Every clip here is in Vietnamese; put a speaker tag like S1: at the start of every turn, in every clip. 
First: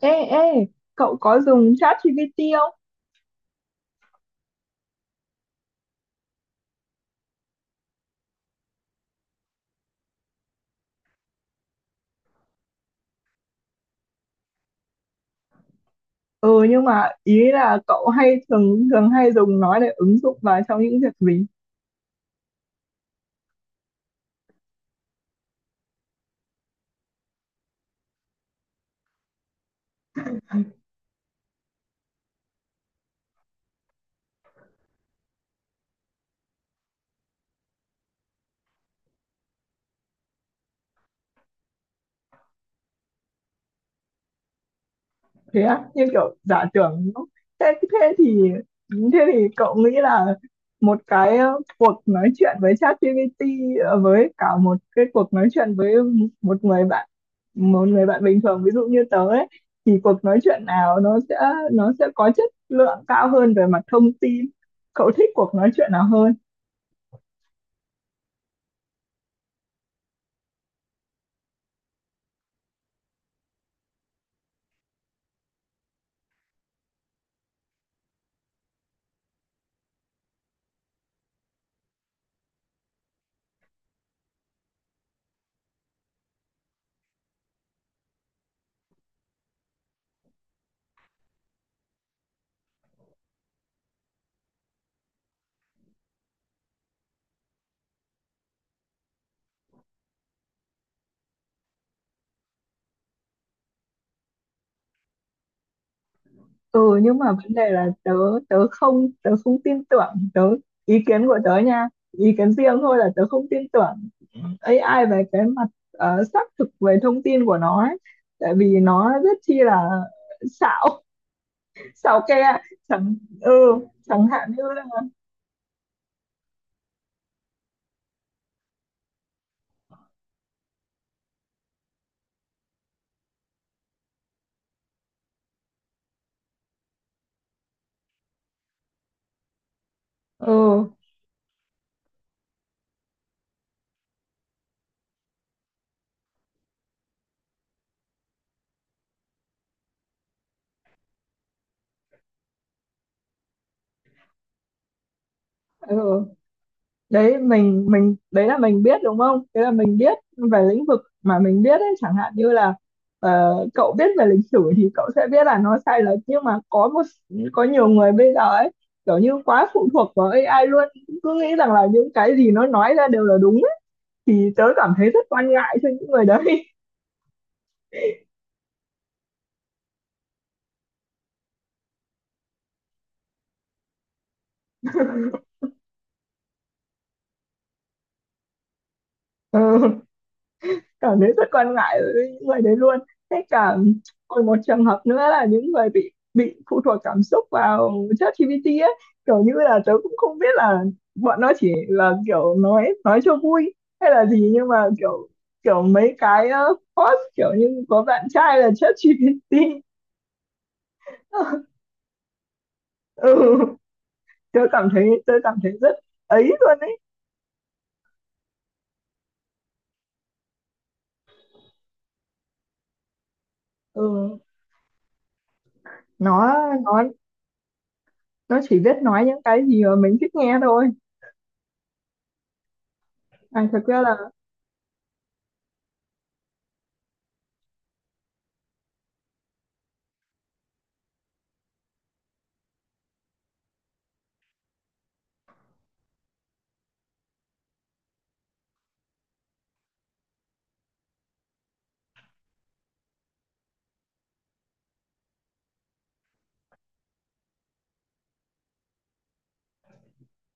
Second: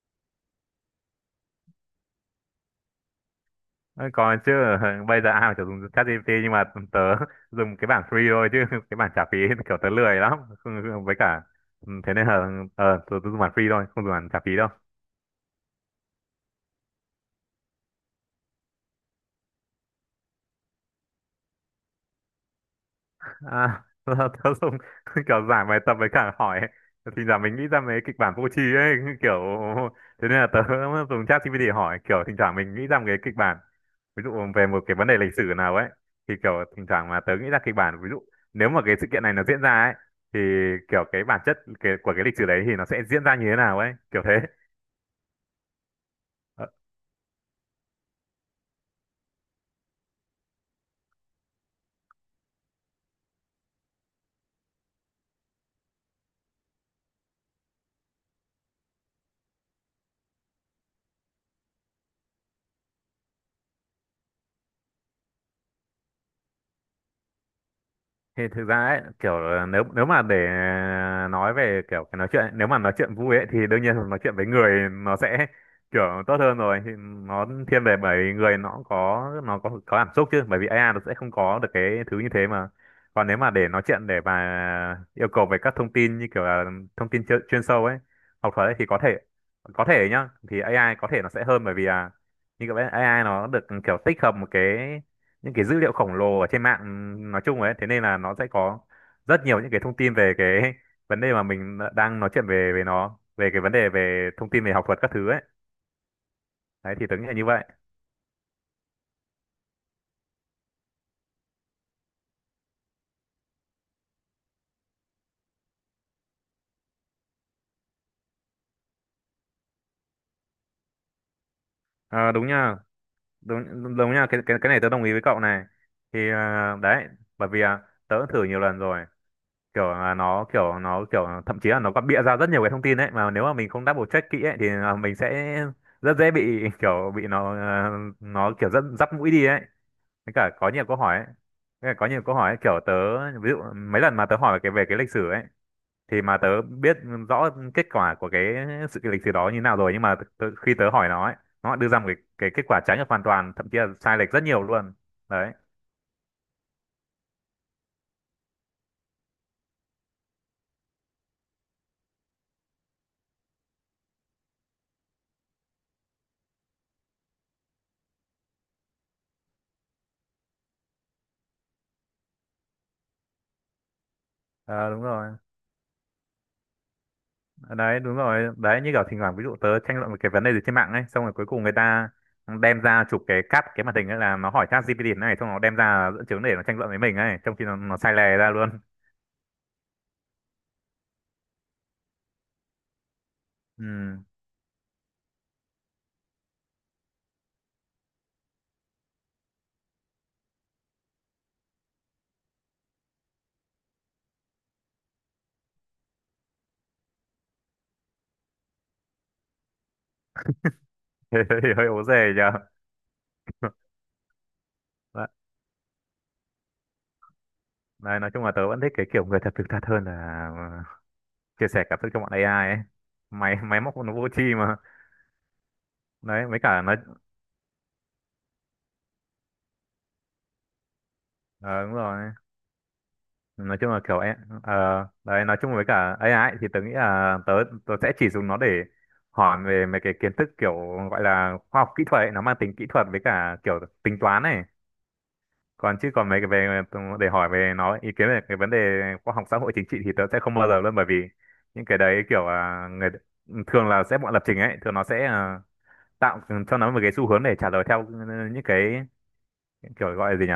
S1: Ê, ê, cậu có dùng ChatGPT không?
S2: Ôi, có chứ, bây giờ ai mà chả dùng ChatGPT, nhưng mà tớ dùng cái bản free thôi chứ cái bản trả phí, kiểu tớ lười lắm. Với cả ừ, thế nên là tớ dùng bản free thôi, không dùng bản trả phí đâu.
S1: Ừ, nhưng mà ý là cậu hay thường thường hay dùng nó để ứng dụng vào trong những việc gì?
S2: À, là tớ dùng kiểu giải bài tập với cả hỏi, thì là mình nghĩ ra mấy kịch bản vô tri ấy, kiểu thế nên là tớ dùng chat ChatGPT để hỏi, kiểu thỉnh thoảng mình nghĩ ra một cái kịch bản ví dụ về một cái vấn đề lịch sử nào ấy, thì kiểu thỉnh thoảng mà tớ nghĩ ra kịch bản ví dụ nếu mà cái sự kiện này nó diễn ra ấy, thì kiểu cái bản chất của cái lịch sử đấy thì nó sẽ diễn ra như thế nào ấy, kiểu thế.
S1: Thế á, như kiểu giả
S2: Ờ.
S1: tưởng. Thế, thế thì thế thì cậu nghĩ là một cái cuộc nói chuyện với ChatGPT, ờ, với cả một cái cuộc nói chuyện với một người bạn, một người bạn bình thường ví dụ như tớ ấy, thì cuộc nói chuyện nào nó sẽ có chất lượng cao hơn về mặt thông tin? Cậu thích cuộc nói chuyện nào hơn?
S2: Thì thực ra ấy, kiểu nếu nếu mà để nói về kiểu cái nói chuyện ấy, nếu mà nói chuyện vui ấy thì đương nhiên là nói chuyện với người nó sẽ kiểu tốt hơn rồi, thì nó thiên về bởi vì người nó cũng có, nó có cảm xúc chứ, bởi vì AI nó sẽ không có được cái thứ như thế mà. Còn nếu mà để nói chuyện để mà yêu cầu về các thông tin như kiểu là thông tin chuyên sâu ấy, học thuật ấy, thì có thể, có thể nhá, thì AI có thể nó sẽ hơn, bởi vì là như các bạn AI nó được kiểu tích hợp một cái những cái dữ liệu khổng lồ ở trên mạng nói chung ấy, thế nên là nó sẽ có rất nhiều những cái thông tin về cái vấn đề mà mình đang nói chuyện về về nó, về cái vấn đề về thông tin về học thuật các thứ ấy. Đấy,
S1: Ừ,
S2: thì tớ
S1: nhưng
S2: nghĩ
S1: mà
S2: là như
S1: vấn
S2: vậy.
S1: đề là tớ tớ không tin tưởng. Tớ, ý kiến của tớ nha, ý kiến riêng thôi, là tớ không tin tưởng AI về cái mặt xác thực về thông tin của nó ấy. Tại vì nó rất chi là xạo, xạo
S2: Ờ, đúng
S1: ke
S2: nha.
S1: chẳng, ừ,
S2: Đúng, đúng nha,
S1: chẳng
S2: cái
S1: hạn
S2: cái
S1: như
S2: cái này
S1: là,
S2: tớ đồng ý với cậu này. Thì đấy, bởi vì tớ cũng thử nhiều lần rồi, kiểu là nó kiểu thậm chí là nó còn bịa ra rất nhiều cái thông tin đấy, mà nếu mà mình không double check kỹ ấy thì là mình sẽ rất dễ bị, kiểu bị nó kiểu rất dắp mũi đi ấy, với cả có nhiều
S1: ừ,
S2: câu hỏi ấy. Với cả có nhiều câu hỏi ấy, kiểu tớ ví dụ mấy lần mà tớ hỏi về cái lịch sử ấy, thì mà tớ biết rõ kết quả của cái lịch sử đó như nào rồi, nhưng mà khi tớ hỏi nó ấy, nó đưa ra cái kết quả trái ngược hoàn toàn, thậm chí là sai lệch rất nhiều luôn đấy.
S1: ừ đấy, mình đấy là mình biết đúng không, đấy là mình biết về lĩnh vực mà mình biết ấy. Chẳng hạn như là cậu biết về lịch sử thì cậu sẽ biết là nó sai lệch, nhưng mà có một, có nhiều người bây giờ ấy kiểu như quá phụ thuộc vào AI luôn, cứ nghĩ rằng là những cái gì nó nói ra đều là đúng ấy. Thì tớ
S2: Ờ,
S1: cảm
S2: đúng
S1: thấy rất
S2: rồi,
S1: quan ngại cho những người đấy.
S2: đấy đúng rồi đấy, như kiểu thỉnh thoảng ví dụ tớ tranh luận một cái vấn đề gì trên mạng ấy, xong rồi cuối cùng người ta đem ra chụp cắt cái màn hình ấy, là nó hỏi chat GPT này, xong nó đem ra dẫn chứng để nó tranh luận với mình ấy, trong khi nó sai lè ra luôn.
S1: Cảm thấy rất quan ngại với những người đấy luôn. Thế cả,
S2: Ừ.
S1: còn một trường hợp nữa là những người bị phụ thuộc cảm xúc vào ChatGPT ấy, kiểu như là tớ cũng không biết là bọn nó chỉ là kiểu nói cho vui hay là gì, nhưng mà kiểu, kiểu mấy cái post kiểu như có bạn trai là ChatGPT.
S2: Hơi hơi ố dề nhờ.
S1: Ừ, tớ cảm thấy rất ấy luôn ấy.
S2: Đấy, nói chung là tớ vẫn thích cái kiểu người thật thực thật hơn là ờ, chia sẻ cảm xúc cho bọn AI ấy. Máy máy móc nó vô
S1: Ừ,
S2: tri mà. Đấy,
S1: nó
S2: với cả nó
S1: nó nó chỉ biết nói những cái gì mà mình thích nghe thôi.
S2: ờ, đúng rồi.
S1: À,
S2: Nói
S1: thật
S2: chung là
S1: ra là
S2: kiểu ấy, ờ, đấy nói chung với cả AI ấy, thì tớ nghĩ là tớ tớ sẽ chỉ dùng nó để hỏi về mấy cái kiến thức kiểu gọi là khoa học kỹ thuật ấy, nó mang tính kỹ thuật với cả kiểu tính toán này. Còn, chứ còn mấy cái về để hỏi về nó ý kiến về cái vấn đề khoa học xã hội chính trị thì tớ sẽ không bao giờ luôn, bởi vì những cái đấy kiểu người thường là sẽ bọn lập trình ấy, thường nó sẽ tạo cho nó một cái xu hướng để trả lời theo những cái kiểu gọi là gì nhỉ,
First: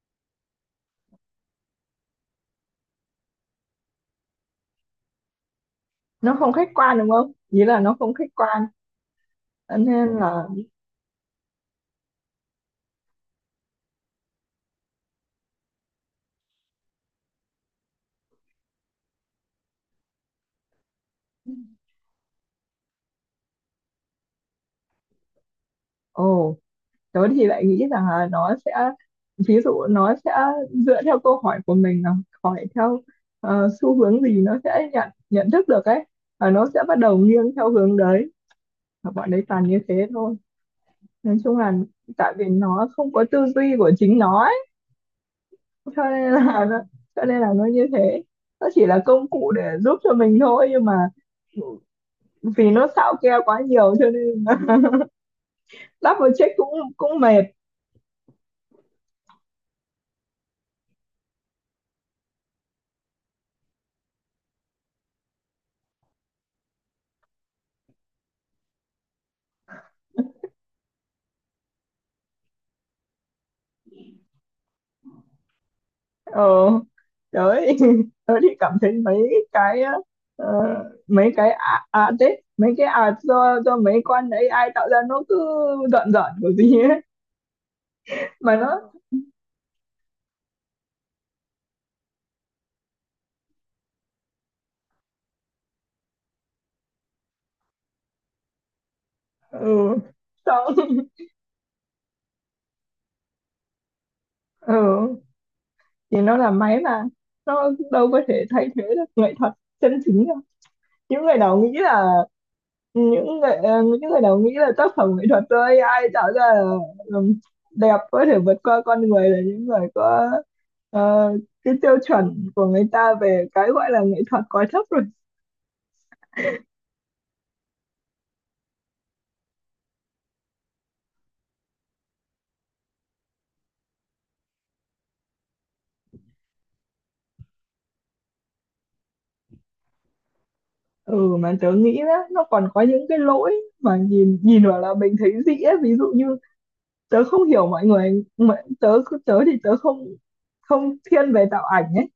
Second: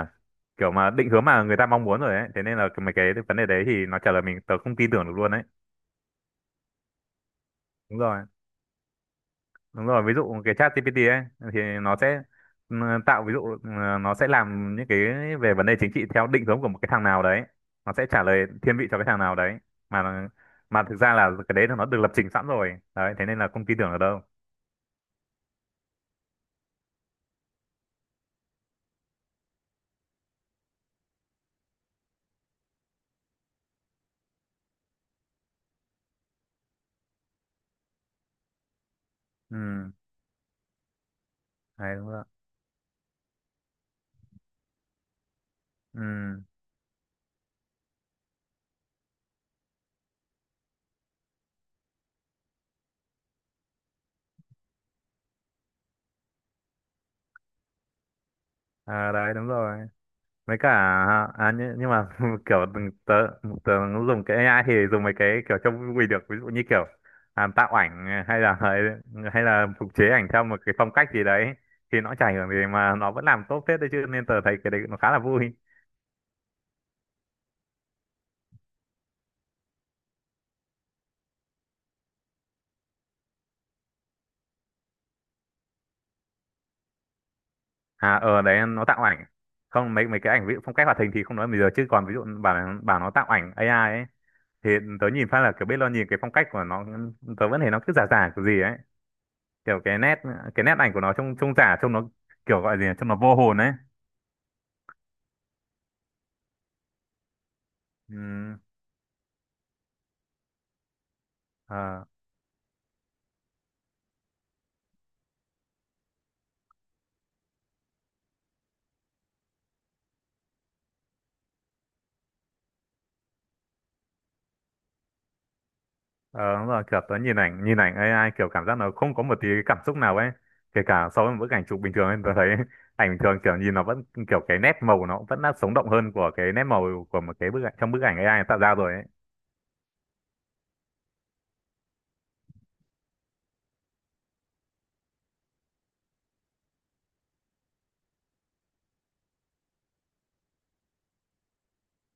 S2: kiểu mà định hướng mà người ta mong muốn rồi ấy, thế nên là mấy cái vấn đề đấy thì nó trả lời mình tớ không tin tưởng được luôn đấy.
S1: nó không khách quan đúng không, nghĩa là nó
S2: Đúng
S1: không
S2: rồi,
S1: khách quan. Cho
S2: đúng rồi,
S1: nên
S2: ví dụ
S1: là,
S2: cái chat GPT ấy thì nó sẽ, ừ, tạo ví dụ, nó sẽ làm những cái về vấn đề chính trị theo định hướng của một cái thằng nào đấy, nó sẽ trả lời thiên vị cho cái thằng nào đấy, mà nó- mà thực ra là cái đấy là nó được lập trình sẵn rồi đấy, thế nên là không tin tưởng ở đâu.
S1: ồ, tớ thì lại nghĩ rằng là nó sẽ, ví dụ nó sẽ dựa theo câu hỏi của mình, là hỏi theo xu hướng gì nó sẽ nhận nhận thức được ấy, và nó sẽ bắt đầu nghiêng theo hướng đấy, và bọn đấy toàn như
S2: Ừ,
S1: thế thôi. Nói chung là
S2: đấy đúng rồi.
S1: tại vì nó không có tư duy của chính nó ấy, cho nên
S2: Ừ.
S1: là nó, cho nên là nó như thế. Nó chỉ là công cụ để giúp cho mình thôi, nhưng mà vì nó xạo keo quá nhiều cho nên double check cũng cũng mệt.
S2: À, đấy đúng rồi, mấy cả à nhưng mà kiểu tớ dùng cái AI thì dùng mấy cái kiểu trông vui được, ví dụ như kiểu tạo ảnh, hay là phục chế ảnh theo một cái phong cách gì đấy, thì nó chả ảnh hưởng gì mà nó vẫn làm tốt phết đấy chứ, nên tớ thấy cái đấy nó khá là vui.
S1: Ờ, trời. Tớ thì cảm thấy mấy cái ờ, mấy cái đấy, mấy cái do mấy con AI tạo ra nó cứ giận giận của gì ấy
S2: À, ở
S1: mà
S2: đấy nó
S1: nó,
S2: tạo ảnh. Không, mấy mấy cái ảnh ví dụ phong cách hoạt hình thì không nói, bây giờ chứ còn ví dụ bảo nó tạo ảnh AI ấy, thì tớ nhìn phát là kiểu biết, lo nhìn cái phong cách của nó tớ vẫn thấy nó cứ giả giả kiểu gì ấy, kiểu
S1: ừ,
S2: cái
S1: xong.
S2: nét ảnh của nó trông trông giả, trông nó kiểu gọi gì nhỉ? Trông nó vô hồn ấy.
S1: Ừ, thì nó là máy mà, nó đâu có thể
S2: Ừ,
S1: thay thế được nghệ thuật chân chính đâu. Những người nào nghĩ
S2: ờ,
S1: là, những người những người nào nghĩ là tác phẩm nghệ thuật thôi ai tạo ra là đẹp có thể vượt qua con người, là những người có ờ, cái tiêu chuẩn của người ta về cái gọi là nghệ thuật quá thấp rồi.
S2: ờ, đúng rồi, kiểu tớ nhìn ảnh AI kiểu cảm giác nó không có một tí cái cảm xúc nào ấy, kể cả so với một bức ảnh chụp bình thường ấy, tớ thấy ảnh bình thường kiểu nhìn nó vẫn kiểu cái nét màu của nó vẫn đã sống động hơn của cái nét màu của một cái bức ảnh, trong bức ảnh AI tạo ra rồi ấy.
S1: Ừ, mà tớ nghĩ đó, nó còn có những cái lỗi mà nhìn nhìn vào là mình thấy dĩ ấy. Ví dụ như tớ không hiểu mọi người, mọi, tớ tớ thì tớ không, không thiên về tạo ảnh ấy.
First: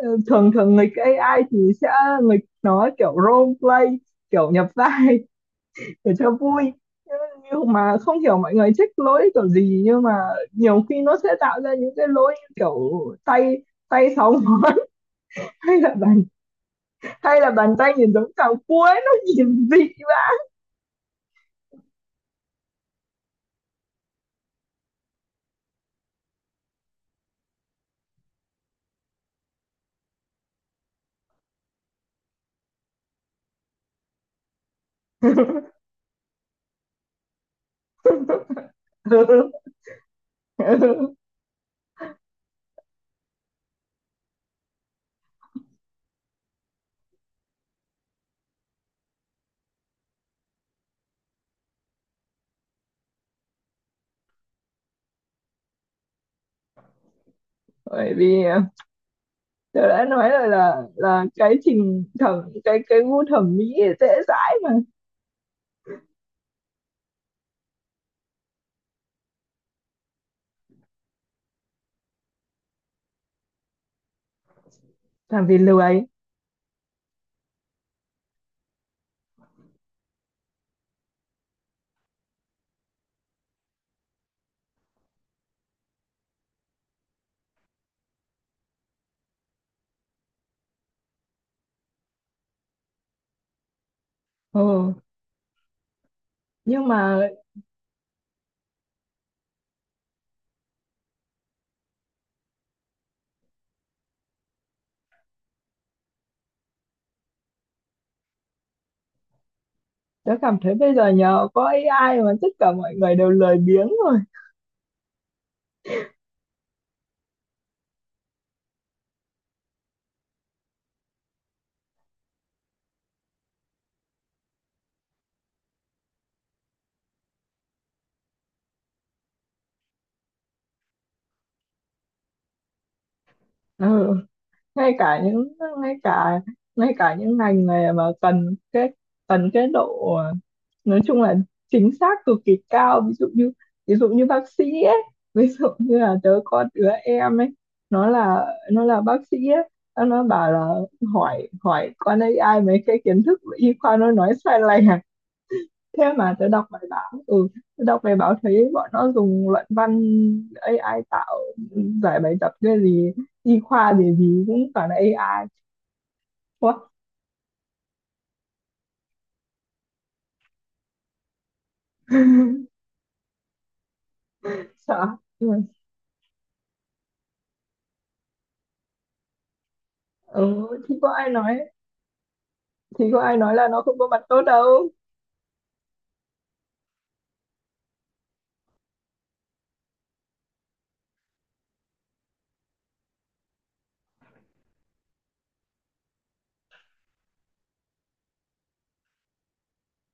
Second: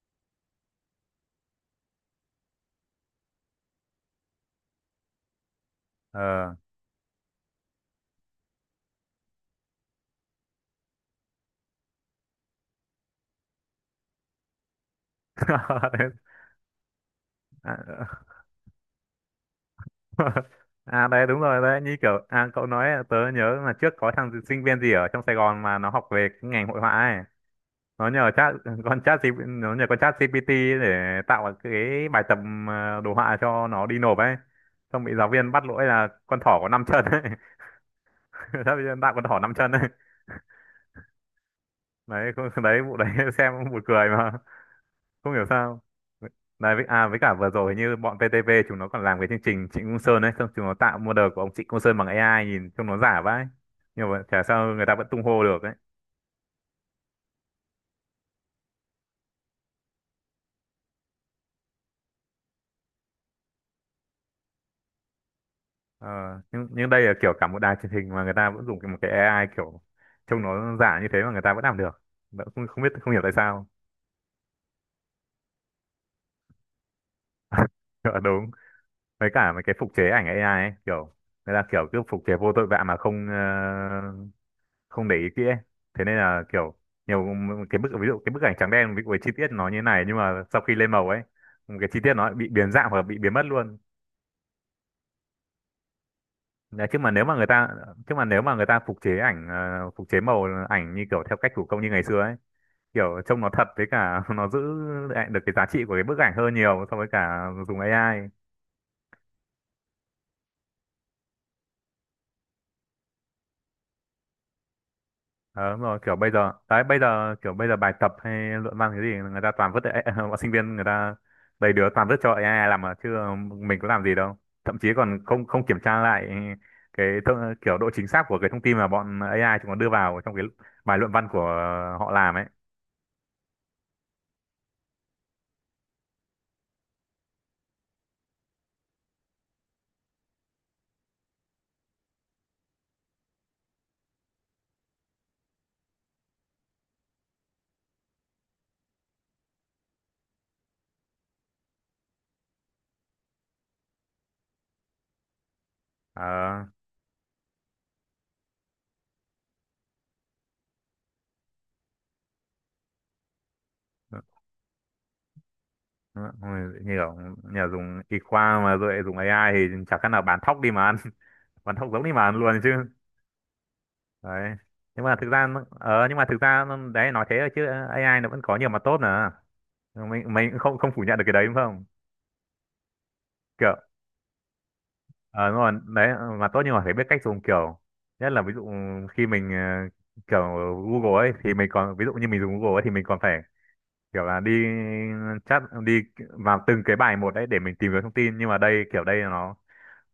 S1: Ờ, thường thường nghịch AI thì sẽ nghịch nó kiểu role play, kiểu nhập vai để cho
S2: Ờ.
S1: vui. Nhưng mà không hiểu mọi người thích lỗi kiểu gì, nhưng mà nhiều khi nó sẽ tạo ra những cái lỗi như kiểu tay, tay sáu ngón. Hay là bàn, hay là
S2: À,
S1: bàn tay
S2: ờ.
S1: nhìn giống cào cuối nó nhìn dị mà.
S2: À, đấy đúng rồi đấy, như kiểu, à cậu nói tớ nhớ là trước có thằng sinh viên gì ở trong Sài Gòn mà nó học về cái ngành hội họa ấy, nó nhờ chat nó nhờ con chat GPT để tạo cái bài tập đồ họa cho nó đi nộp ấy, xong bị giáo viên bắt lỗi là con thỏ có năm chân ấy. Giáo viên tạo con thỏ năm chân ấy. Đấy, đấy vụ đấy xem cũng buồn cười mà, không hiểu sao. Đấy với, với cả vừa rồi như bọn VTV chúng nó còn làm cái chương trình Trịnh Công Sơn ấy, xong chúng nó tạo model của ông Trịnh Công Sơn bằng AI, nhìn trông nó giả vãi, nhưng mà chả sao, người ta vẫn tung hô được ấy.
S1: Bởi vì tôi đã nói rồi là cái trình thẩm, cái gu thẩm mỹ dễ dãi mà.
S2: Ờ, nhưng đây là kiểu cả một đài truyền hình mà người ta vẫn dùng một cái AI kiểu trông nó giả như thế, mà người ta vẫn làm được. Không biết, không hiểu tại sao.
S1: Làm vì lười.
S2: Ờ, đúng. Với cả mấy cái phục chế ảnh AI ấy, kiểu người ta kiểu cứ phục chế vô tội vạ mà không, không để ý kỹ ấy. Thế nên là kiểu nhiều cái bức, ví dụ cái bức ảnh trắng đen với chi tiết nó như này, nhưng mà sau khi lên màu ấy, một cái chi tiết nó bị biến dạng hoặc là bị biến mất luôn.
S1: Ừ. Nhưng
S2: Đấy,
S1: mà
S2: chứ mà nếu mà người ta phục chế ảnh, phục chế màu ảnh như kiểu theo cách thủ công như ngày xưa ấy, kiểu trông nó thật, với cả nó giữ lại được cái giá trị của cái bức ảnh hơn nhiều so với cả dùng AI.
S1: tôi cảm thấy bây giờ nhờ có AI mà tất cả mọi người đều lười biếng rồi.
S2: Ờ, đúng rồi, kiểu bây giờ đấy, bây giờ bài tập hay luận văn cái gì người ta toàn vứt AI, bọn sinh viên người ta đầy đứa toàn vứt cho AI làm mà chứ mình có làm gì đâu, thậm chí còn không không kiểm tra lại kiểu độ chính xác của cái thông tin mà bọn AI chúng nó đưa vào trong cái bài luận văn của họ làm ấy.
S1: Ừ. Ngay cả những, ngay cả, ngay cả những ngành này mà cần cái, cần cái độ nói chung là chính xác cực kỳ cao. Ví dụ như, ví dụ như bác sĩ ấy, ví dụ như là tớ có đứa em ấy, nó là, nó là bác sĩ ấy. Nó bảo là hỏi hỏi con AI mấy cái kiến thức y khoa nó nói sai lệch à? Thế mà tớ
S2: Ờ.
S1: đọc bài báo, ừ, tớ đọc bài báo thấy bọn nó dùng luận văn AI tạo, giải bài tập cái gì y khoa gì gì cũng toàn là AI.
S2: Ôi,
S1: Quá
S2: như kiểu như là dùng y khoa mà rồi lại dùng AI thì chả khác nào bán thóc đi mà ăn, vẫn không giống đi mà luôn chứ đấy.
S1: sợ. Ừ.
S2: Nhưng mà đấy nói thế thôi chứ AI nó vẫn có nhiều mặt tốt nữa, mình cũng
S1: Ừ
S2: không không
S1: thì
S2: phủ
S1: có
S2: nhận được
S1: ai
S2: cái đấy đúng
S1: nói,
S2: không.
S1: thì có ai nói là
S2: Kiểu
S1: nó không có mặt tốt đâu.
S2: ờ đúng rồi đấy, mặt tốt nhưng mà phải biết cách dùng, kiểu nhất là ví dụ khi mình, kiểu Google ấy thì mình còn, ví dụ như mình dùng Google ấy thì mình còn phải kiểu là đi chat đi vào từng cái bài một đấy để mình tìm kiếm thông tin, nhưng mà đây kiểu đây là nó,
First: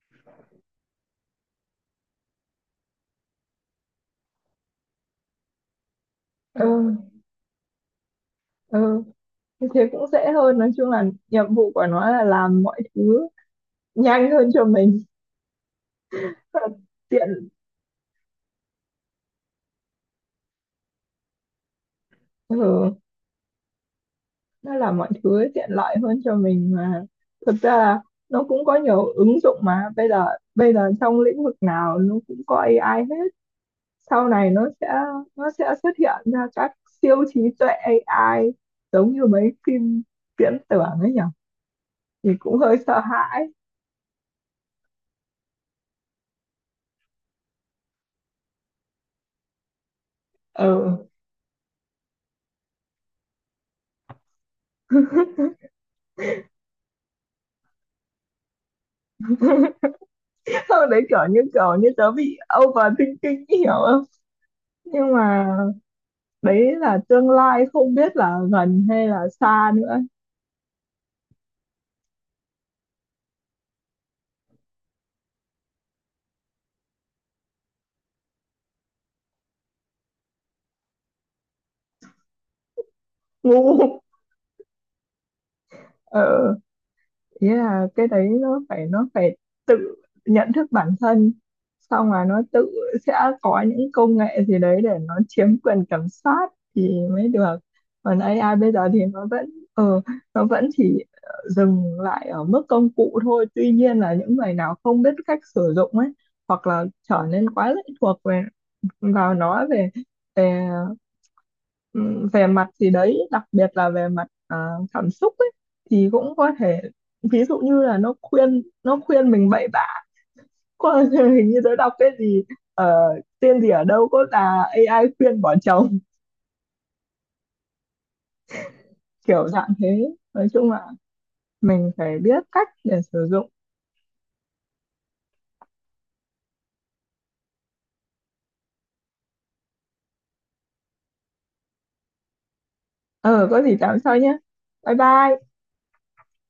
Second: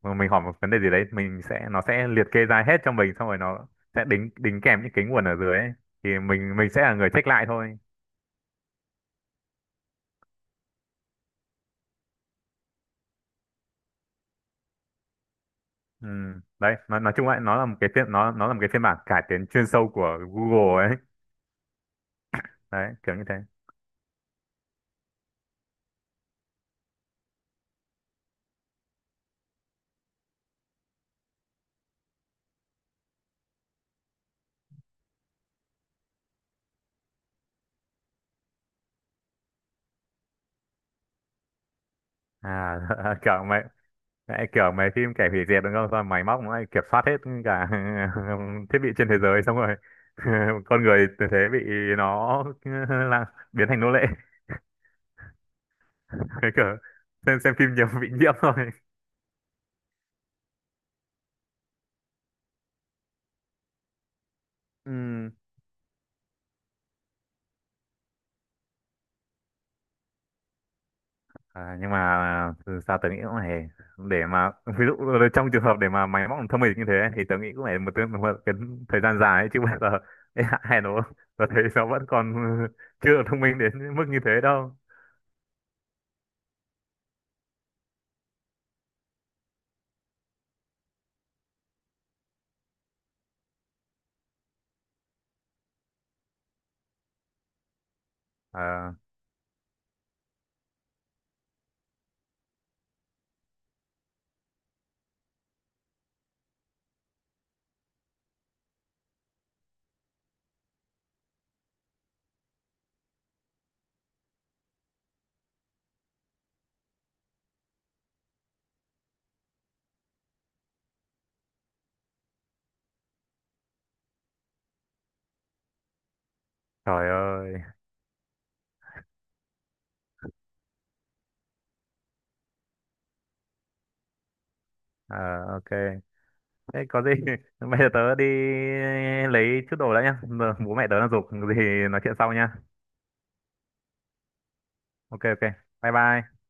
S2: mà mình hỏi một vấn đề gì đấy mình sẽ, nó sẽ liệt kê ra hết cho mình, xong rồi nó sẽ đính đính kèm những cái nguồn ở dưới ấy. Thì mình
S1: Ừ.
S2: mình sẽ là người check lại thôi.
S1: Ừ, như thế cũng dễ hơn. Nói chung là nhiệm vụ của nó là làm mọi thứ nhanh hơn cho mình.
S2: Ừ. Đấy, nói chung lại
S1: Tiện.
S2: nó là một cái phiên, nó là một cái phiên bản cải tiến chuyên sâu của Google ấy.
S1: Ừ.
S2: Đấy, kiểu như thế.
S1: Nó làm mọi thứ tiện lợi hơn cho mình mà. Thực ra là nó cũng có nhiều ứng dụng mà bây giờ, bây giờ trong lĩnh vực nào nó cũng có AI hết. Sau này nó sẽ, nó sẽ xuất hiện ra các siêu trí tuệ AI giống như mấy phim viễn tưởng ấy nhỉ, thì cũng hơi
S2: À,
S1: sợ
S2: kiểu
S1: hãi.
S2: mày, đấy kiểu mấy phim kẻ hủy diệt đúng không? Xong rồi máy móc nó lại kiểm soát hết cả thiết bị trên thế giới, xong rồi con
S1: Ừ.
S2: người từ thế bị nó là biến thành nô lệ. Cái kiểu xem phim nhiều bị nhiễm thôi.
S1: Sau đấy kiểu như, kiểu như tớ bị overthinking ý, hiểu không? Nhưng
S2: Ừm.
S1: mà đấy là tương lai, không biết là gần hay là xa nữa.
S2: À, nhưng mà từ sao tớ nghĩ cũng này, để mà ví dụ trong trường hợp để mà máy móc thông minh như thế ấy, thì tớ nghĩ cũng phải một cái thời gian dài ấy, chứ bây giờ ê, hay nó tớ thấy nó vẫn còn chưa thông minh
S1: Ngu.
S2: đến mức như thế đâu.
S1: Ừ. Yeah, cái đấy nó phải, nó phải tự nhận thức bản thân, xong là nó tự sẽ có những công nghệ gì đấy để nó chiếm quyền kiểm soát thì mới được. Còn AI bây giờ
S2: À,
S1: thì nó vẫn ờ, nó vẫn chỉ dừng lại ở mức công cụ thôi. Tuy nhiên là những người nào không biết cách sử dụng ấy, hoặc là trở nên quá lệ thuộc về, vào nó, về, về, ừm, về mặt gì đấy, đặc biệt là về mặt cảm xúc ấy, thì cũng có thể ví dụ như là nó khuyên, nó khuyên mình bậy bạ. Có, hình như tôi đọc cái gì ờ, tên gì ở đâu có là AI khuyên bỏ chồng.
S2: trời ơi.
S1: Kiểu dạng thế. Nói chung là mình phải biết cách để sử dụng.
S2: À, ok, thế có gì bây giờ tớ đi lấy chút đồ đã nhá, giờ bố mẹ tớ đang giục gì. Nói chuyện sau nhá.
S1: Ờ, có gì tám sau nhé. Bye
S2: Ok ok,
S1: bye.
S2: bye bye.